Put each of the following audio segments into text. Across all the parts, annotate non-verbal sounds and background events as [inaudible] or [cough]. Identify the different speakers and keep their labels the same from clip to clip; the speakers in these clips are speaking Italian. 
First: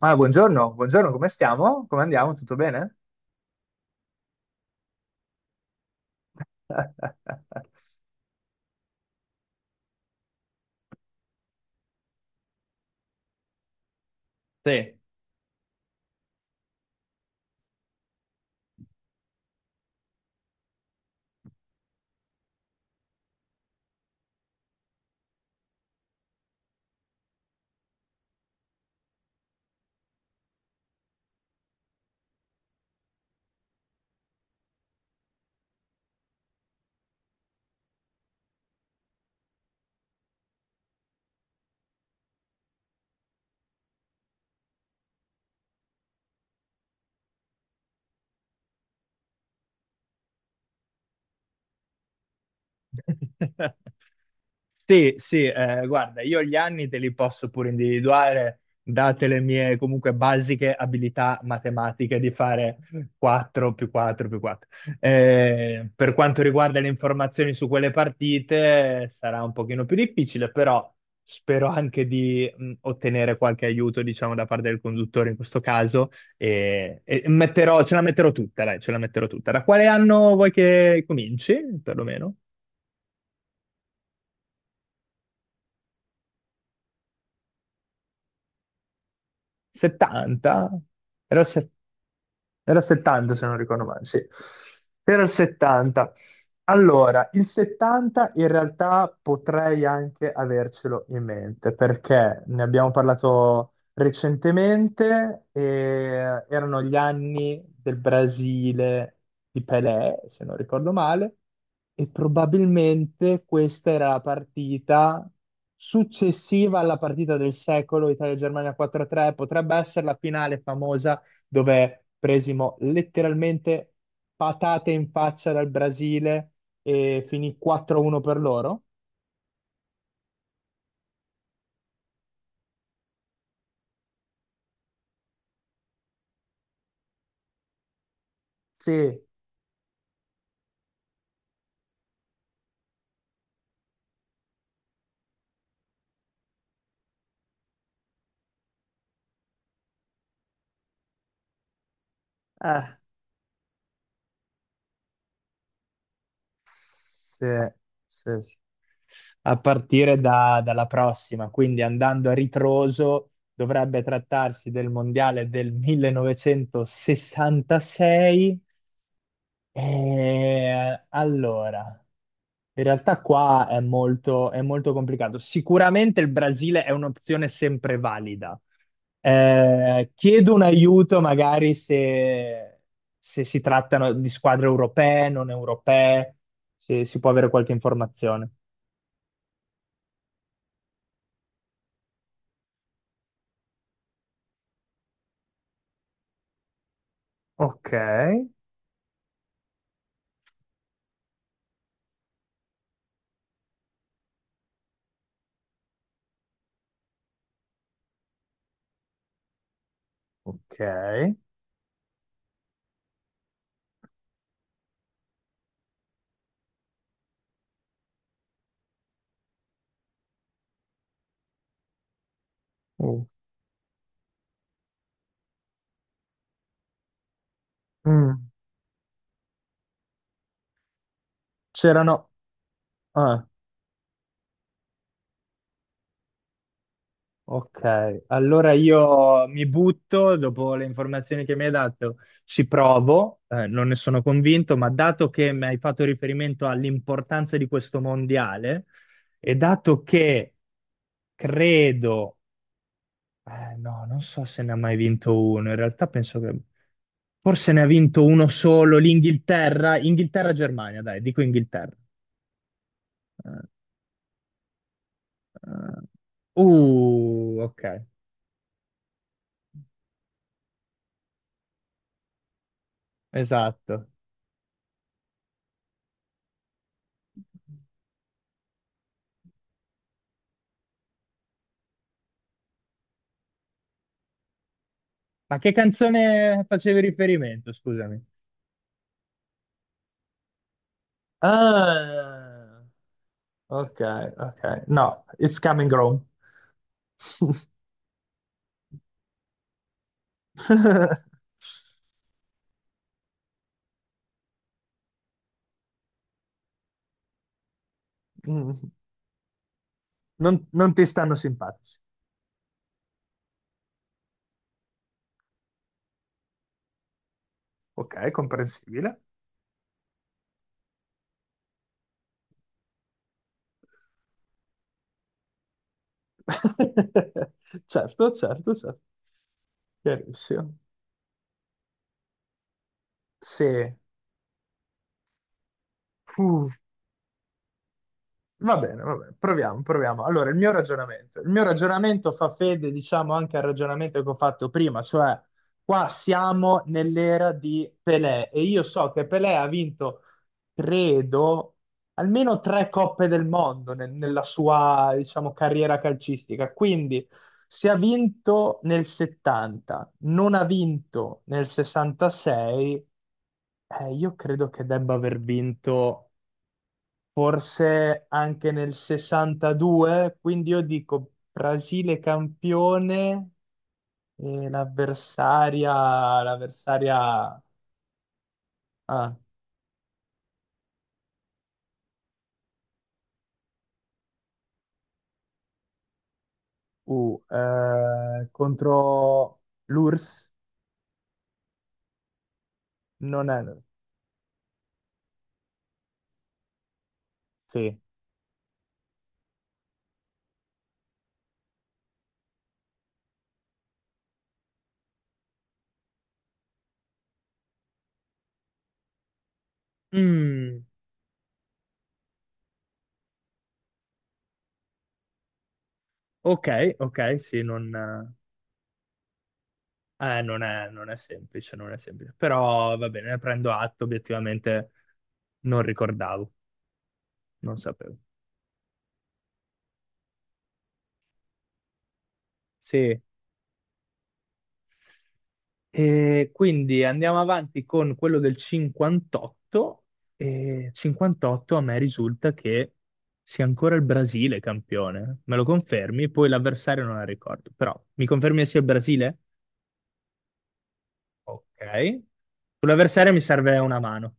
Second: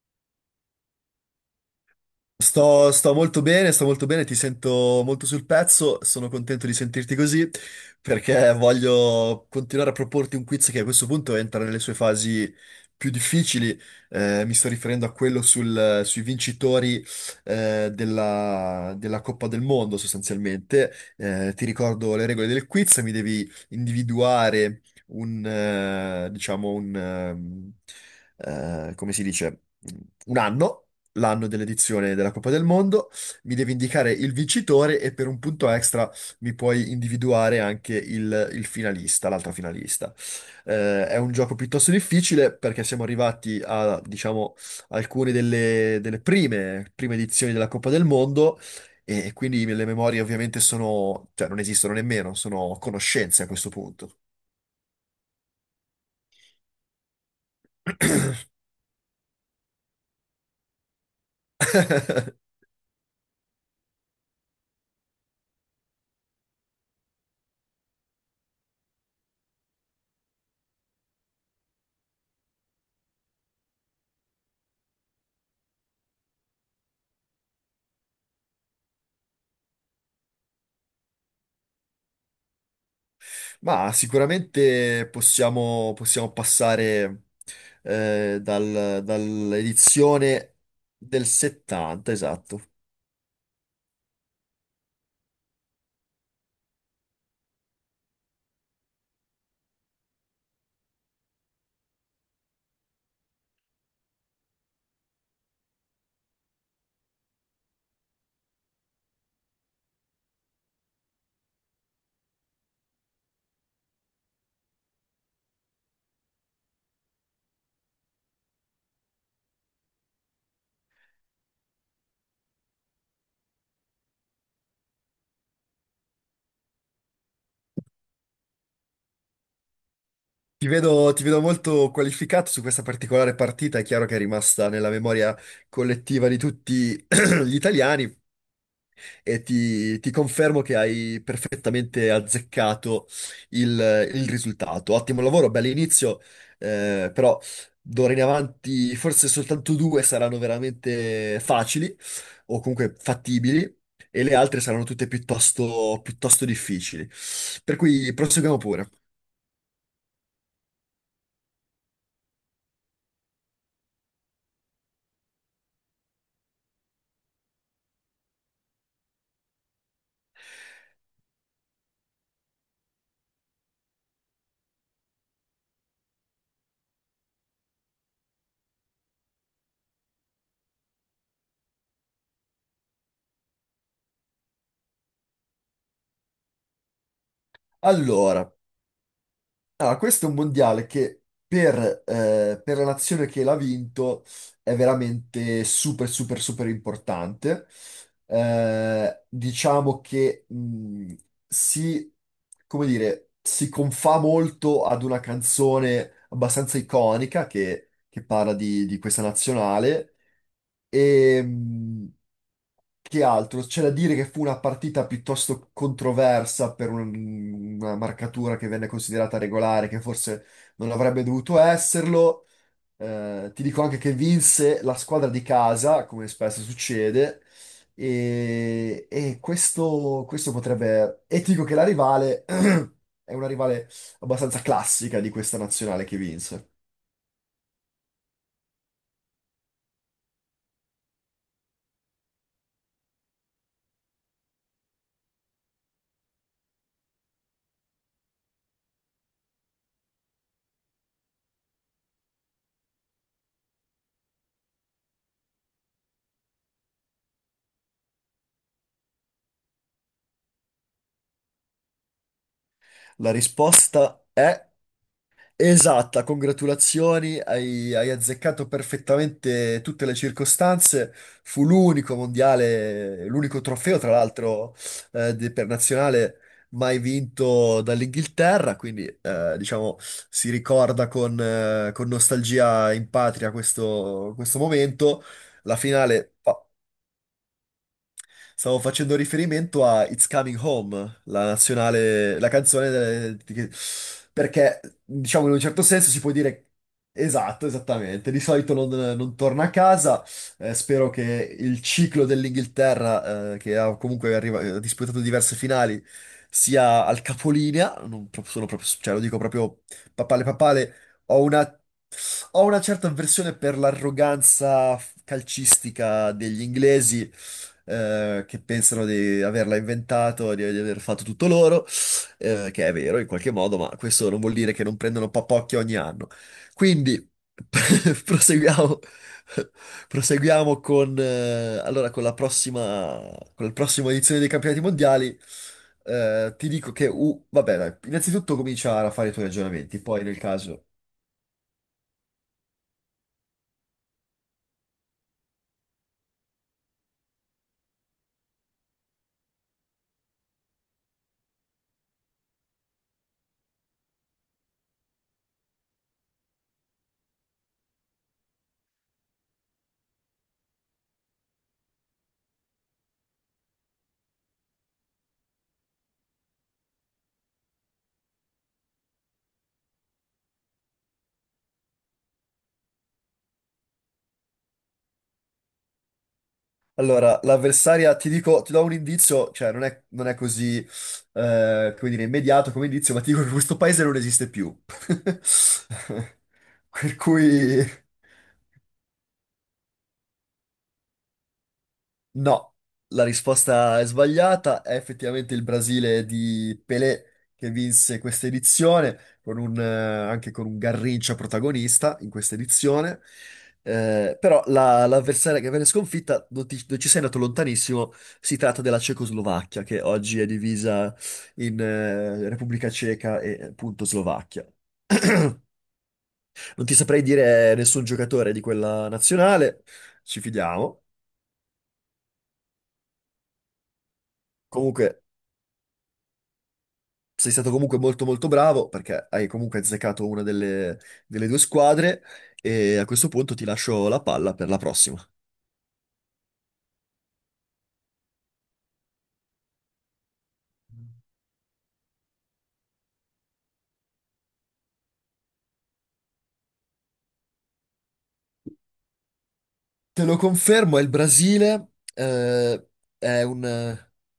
Speaker 1: Ah, buongiorno, buongiorno, come stiamo? Come andiamo? Tutto
Speaker 2: Sto,
Speaker 1: bene?
Speaker 2: sto molto bene, ti sento molto sul pezzo, sono contento di sentirti così perché voglio continuare a proporti un quiz che a questo punto entra nelle sue fasi più difficili. Mi sto
Speaker 1: Sì,
Speaker 2: riferendo a sui vincitori della Coppa del Mondo sostanzialmente. Ti ricordo le regole del quiz, mi devi individuare diciamo, come si dice, un anno l'anno dell'edizione della Coppa del Mondo, mi devi indicare il vincitore e per un punto extra mi puoi individuare anche il finalista, l'altra finalista. È un gioco piuttosto difficile perché siamo arrivati a, diciamo, alcune delle prime, prime edizioni della Coppa del Mondo. E quindi le memorie ovviamente sono, cioè non esistono nemmeno, sono conoscenze a questo punto.
Speaker 1: sì, sì, guarda, io gli anni te li posso pure individuare, date le mie comunque basiche abilità matematiche di fare 4 più 4 più 4. Per quanto riguarda le informazioni su quelle partite, sarà un pochino più difficile, però spero anche di ottenere qualche aiuto, diciamo, da parte del conduttore in questo caso, e ce la metterò tutta, dai, ce la metterò tutta. Da quale anno vuoi che cominci, perlomeno?
Speaker 2: Ma sicuramente possiamo passare dall'edizione
Speaker 1: 70?
Speaker 2: del
Speaker 1: Ero a se-
Speaker 2: 70, esatto.
Speaker 1: era il 70 se non ricordo male, sì. Era il 70. Allora, il 70 in realtà potrei anche avercelo in mente perché ne abbiamo parlato recentemente e erano gli anni del Brasile di Pelé, se non ricordo male, e probabilmente questa era la partita successiva alla partita del secolo Italia-Germania 4-3. Potrebbe essere la finale famosa dove presimo letteralmente patate in faccia dal Brasile e finì 4-1 per loro.
Speaker 2: Ti vedo molto qualificato su questa particolare partita, è chiaro che è rimasta nella memoria collettiva di tutti [clears throat] gli italiani.
Speaker 1: Sì,
Speaker 2: E ti confermo che hai perfettamente azzeccato il, il risultato. Ottimo lavoro, bell'inizio, però d'ora in avanti forse soltanto due saranno veramente facili o comunque fattibili e le altre saranno tutte piuttosto, piuttosto difficili.
Speaker 1: sì,
Speaker 2: Per cui
Speaker 1: sì,
Speaker 2: proseguiamo
Speaker 1: sì.
Speaker 2: pure.
Speaker 1: A partire dalla prossima, quindi andando a ritroso, dovrebbe trattarsi del mondiale del 1966. Allora, in realtà qua è molto complicato. Sicuramente il Brasile è un'opzione sempre valida. Chiedo un aiuto magari se, si trattano di squadre europee, non europee, se si può avere qualche informazione.
Speaker 2: Allora, Questo è un mondiale che per, per la nazione che l'ha vinto è veramente super, super, super importante.
Speaker 1: Ok,
Speaker 2: Diciamo che si, come dire, si confà molto ad una canzone abbastanza iconica che parla di questa nazionale. E,
Speaker 1: ok.
Speaker 2: mh, che altro? C'è da dire che fu una partita piuttosto controversa per una marcatura che venne considerata regolare, che forse non avrebbe dovuto esserlo.
Speaker 1: Uh,
Speaker 2: Ti dico anche che vinse la squadra di casa, come spesso succede,
Speaker 1: mm,
Speaker 2: e questo potrebbe... E ti dico che la
Speaker 1: C'erano.
Speaker 2: rivale [clears throat] è
Speaker 1: Ah.
Speaker 2: una rivale abbastanza classica di questa nazionale che vinse.
Speaker 1: Ok, allora io mi butto dopo le informazioni che mi hai dato, ci provo, non ne sono convinto, ma dato che mi hai fatto riferimento all'importanza di questo mondiale e dato che credo, no, non so se ne ha mai vinto uno, in realtà penso che forse ne ha vinto uno solo, l'Inghilterra, Inghilterra-Germania, dai, dico Inghilterra.
Speaker 2: La
Speaker 1: Eh,
Speaker 2: risposta è...
Speaker 1: eh,
Speaker 2: Esatta, congratulazioni,
Speaker 1: ok,
Speaker 2: hai azzeccato perfettamente tutte le circostanze. Fu l'unico mondiale, l'unico trofeo,
Speaker 1: esatto.
Speaker 2: tra l'altro, per nazionale mai vinto dall'Inghilterra, quindi diciamo si ricorda con nostalgia in patria questo momento.
Speaker 1: Ma che
Speaker 2: La finale.
Speaker 1: canzone facevi riferimento, scusami?
Speaker 2: Stavo facendo riferimento a It's Coming Home, la nazionale, la
Speaker 1: Ah,
Speaker 2: canzone delle- di che-
Speaker 1: ok,
Speaker 2: perché,
Speaker 1: ok. No,
Speaker 2: diciamo, in
Speaker 1: it's
Speaker 2: un certo
Speaker 1: coming
Speaker 2: senso si
Speaker 1: home.
Speaker 2: può dire esatto, esattamente. Di solito non torna a casa. Spero che il
Speaker 1: [laughs]
Speaker 2: ciclo dell'Inghilterra, che ha comunque arriva- ha disputato diverse finali, sia al capolinea. Non pro- Sono proprio,
Speaker 1: Mm.
Speaker 2: cioè, lo dico proprio papale
Speaker 1: Non
Speaker 2: papale.
Speaker 1: ti stanno
Speaker 2: Ho una,
Speaker 1: simpatici.
Speaker 2: Ho una certa avversione per l'arroganza calcistica degli inglesi
Speaker 1: Ok,
Speaker 2: che pensano
Speaker 1: comprensibile.
Speaker 2: di averla inventato, di aver fatto tutto loro, che è vero in qualche modo, ma questo non vuol dire che non prendono papocchio ogni anno. Quindi [laughs]
Speaker 1: [laughs] Certo, certo,
Speaker 2: proseguiamo,
Speaker 1: certo. Chiarissimo.
Speaker 2: proseguiamo con, con la
Speaker 1: Sì.
Speaker 2: prossima edizione dei campionati mondiali. Ti
Speaker 1: Uff.
Speaker 2: dico che, vabbè, dai, innanzitutto comincia a
Speaker 1: Va
Speaker 2: fare i
Speaker 1: bene,
Speaker 2: tuoi
Speaker 1: proviamo,
Speaker 2: ragionamenti, poi
Speaker 1: proviamo.
Speaker 2: nel
Speaker 1: Allora, il mio
Speaker 2: caso...
Speaker 1: ragionamento. Il mio ragionamento fa fede, diciamo, anche al ragionamento che ho fatto prima, cioè qua siamo nell'era di Pelé e io so che Pelé ha vinto, credo, almeno tre coppe del mondo nella sua, diciamo, carriera calcistica. Quindi, se ha vinto nel 70, non ha vinto nel 66, io credo che debba aver vinto forse anche nel 62, quindi io dico Brasile campione e l'avversaria,
Speaker 2: Allora,
Speaker 1: l'avversaria
Speaker 2: l'avversaria, ti dico, ti do un
Speaker 1: ah,
Speaker 2: indizio, cioè non è così, come dire, immediato come indizio, ma ti dico che questo paese non esiste più. [laughs] Per cui...
Speaker 1: contro l'URSS
Speaker 2: No, la
Speaker 1: non è.
Speaker 2: risposta è sbagliata. È effettivamente il Brasile di Pelé che
Speaker 1: Sì.
Speaker 2: vinse questa edizione, con anche con un Garrincha protagonista in questa edizione. Però l'avversaria che venne sconfitta non ci sei andato lontanissimo. Si tratta della Cecoslovacchia, che oggi è
Speaker 1: Mm,
Speaker 2: divisa in Repubblica Ceca e appunto Slovacchia. Non
Speaker 1: ok,
Speaker 2: ti saprei
Speaker 1: ok, sì,
Speaker 2: dire
Speaker 1: non,
Speaker 2: nessun giocatore di quella nazionale, ci
Speaker 1: non è,
Speaker 2: fidiamo.
Speaker 1: non è semplice, non è semplice, però va bene, ne prendo atto, obiettivamente
Speaker 2: Comunque,
Speaker 1: non ricordavo,
Speaker 2: sei stato
Speaker 1: non
Speaker 2: comunque
Speaker 1: sapevo.
Speaker 2: molto molto bravo perché hai comunque azzeccato una delle due squadre e a
Speaker 1: Sì.
Speaker 2: questo punto ti lascio la palla per la prossima.
Speaker 1: E quindi andiamo avanti con quello del 58, e 58 a me risulta che sia ancora il Brasile campione. Me lo confermi? Poi l'avversario non la ricordo, però mi confermi che sia il Brasile?
Speaker 2: Te lo confermo, è il
Speaker 1: Ok.
Speaker 2: Brasile,
Speaker 1: Sull'avversario mi
Speaker 2: è un...
Speaker 1: serve una
Speaker 2: eh,
Speaker 1: mano.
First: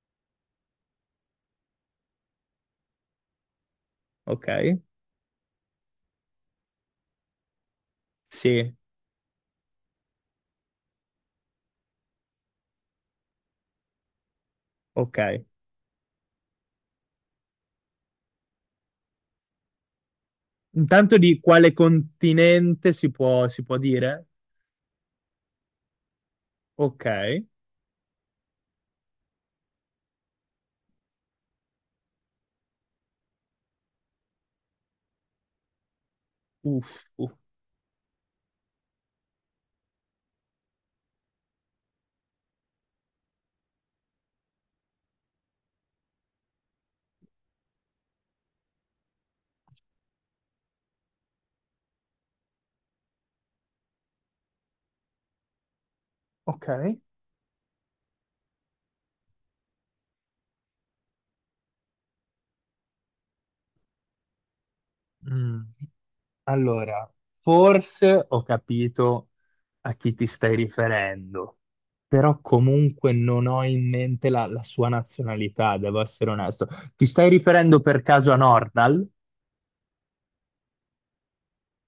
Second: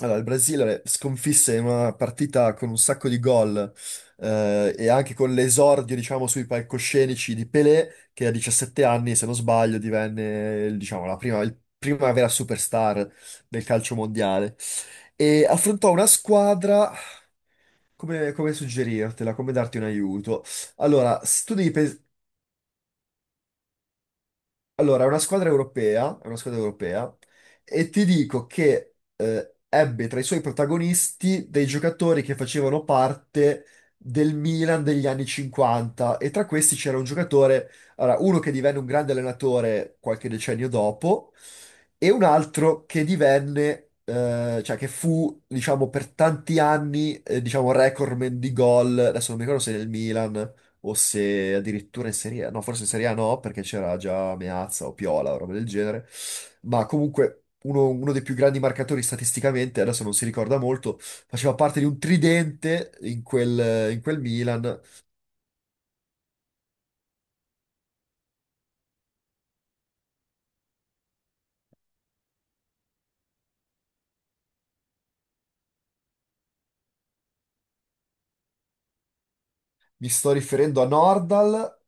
Speaker 2: Il Brasile sconfisse in una partita con un sacco di gol
Speaker 1: Ok?
Speaker 2: e anche con l'esordio, diciamo, sui palcoscenici di Pelé, che a
Speaker 1: Sì,
Speaker 2: 17 anni, se non sbaglio, divenne, diciamo, prima vera superstar del calcio mondiale.
Speaker 1: ok.
Speaker 2: E affrontò una squadra. Come, come suggerirtela, come darti un aiuto?
Speaker 1: Intanto
Speaker 2: Allora,
Speaker 1: di
Speaker 2: s- tu devi,
Speaker 1: quale
Speaker 2: pes-
Speaker 1: continente si può dire?
Speaker 2: allora, è una squadra europea, è una squadra
Speaker 1: Ok.
Speaker 2: europea, e ti dico che ebbe tra i suoi protagonisti dei giocatori che facevano parte del Milan degli anni 50 e tra questi
Speaker 1: Uff,
Speaker 2: c'era un
Speaker 1: uff.
Speaker 2: giocatore, allora, uno che divenne un grande allenatore qualche decennio dopo e un altro che divenne, cioè che fu, diciamo, per tanti anni, diciamo, recordman di gol, adesso non mi ricordo se nel Milan o se addirittura in Serie A, no, forse in Serie A no, perché c'era già Meazza o Piola o roba del genere, ma
Speaker 1: Ok.
Speaker 2: comunque uno dei più grandi marcatori statisticamente, adesso non si ricorda molto, faceva parte di un tridente in in quel Milan.
Speaker 1: Mm. Allora, forse ho capito a chi ti stai riferendo, però comunque non ho in mente la sua nazionalità, devo essere onesto. Ti stai riferendo per caso a Nordal?
Speaker 2: Mi sto riferendo a Nordal,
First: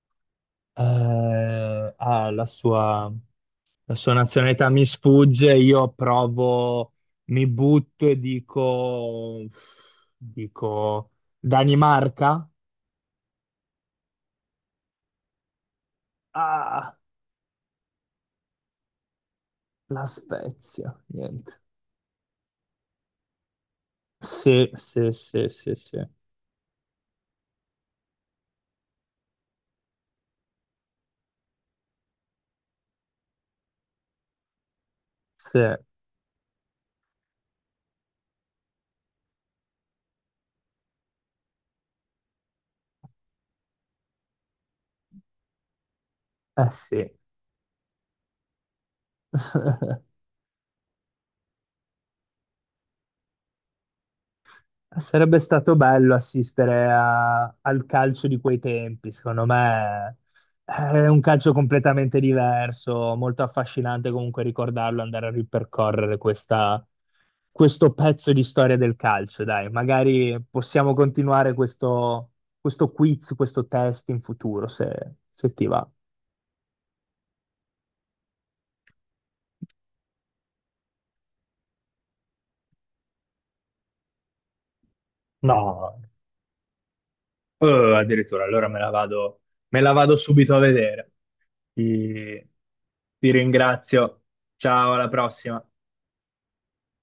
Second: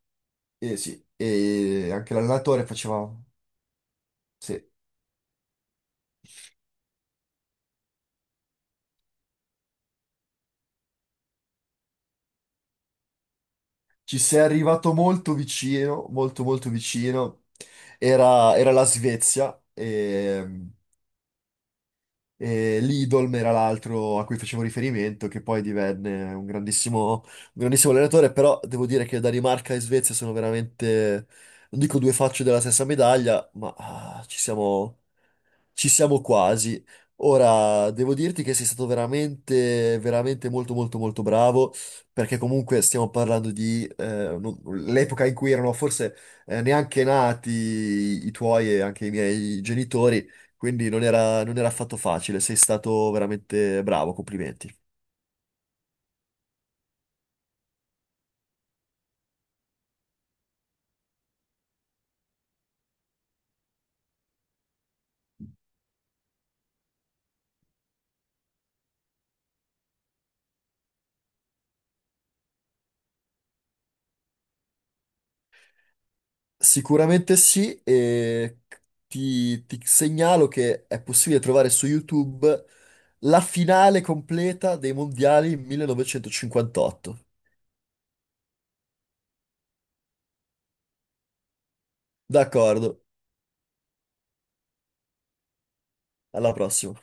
Speaker 2: e sì, e
Speaker 1: Eh,
Speaker 2: anche
Speaker 1: ah, la
Speaker 2: l'allenatore faceva...
Speaker 1: sua, la sua
Speaker 2: Sì,
Speaker 1: nazionalità mi sfugge, io provo, mi butto e dico Danimarca?
Speaker 2: ci sei arrivato molto vicino, molto molto
Speaker 1: Ah,
Speaker 2: vicino. Era la Svezia.
Speaker 1: la Spezia, niente.
Speaker 2: E Lidolm era l'altro a cui facevo
Speaker 1: Sì, sì,
Speaker 2: riferimento, che
Speaker 1: sì,
Speaker 2: poi
Speaker 1: sì, sì.
Speaker 2: divenne un grandissimo allenatore, però devo dire che Danimarca e Svezia sono veramente, non dico due facce della stessa medaglia, ma ah,
Speaker 1: Sì, eh
Speaker 2: ci siamo quasi. Ora, devo dirti che sei stato veramente, veramente molto, molto, molto bravo, perché comunque stiamo parlando di l'epoca in cui erano forse neanche
Speaker 1: sì.
Speaker 2: nati i tuoi e anche i miei
Speaker 1: [laughs]
Speaker 2: genitori, quindi non era affatto facile. Sei stato veramente bravo, complimenti.
Speaker 1: Sarebbe stato bello assistere al calcio di quei tempi, secondo me è un calcio completamente diverso, molto affascinante comunque ricordarlo, andare a ripercorrere questo pezzo di storia del calcio, dai, magari possiamo continuare questo quiz, questo test in futuro, se ti va.
Speaker 2: Sicuramente sì, e ti segnalo che è possibile trovare su YouTube la finale completa dei mondiali
Speaker 1: No.
Speaker 2: 1958.
Speaker 1: Addirittura, allora me la vado subito a vedere. Ti,
Speaker 2: D'accordo,
Speaker 1: ti ringrazio. Ciao, alla prossima.
Speaker 2: alla prossima.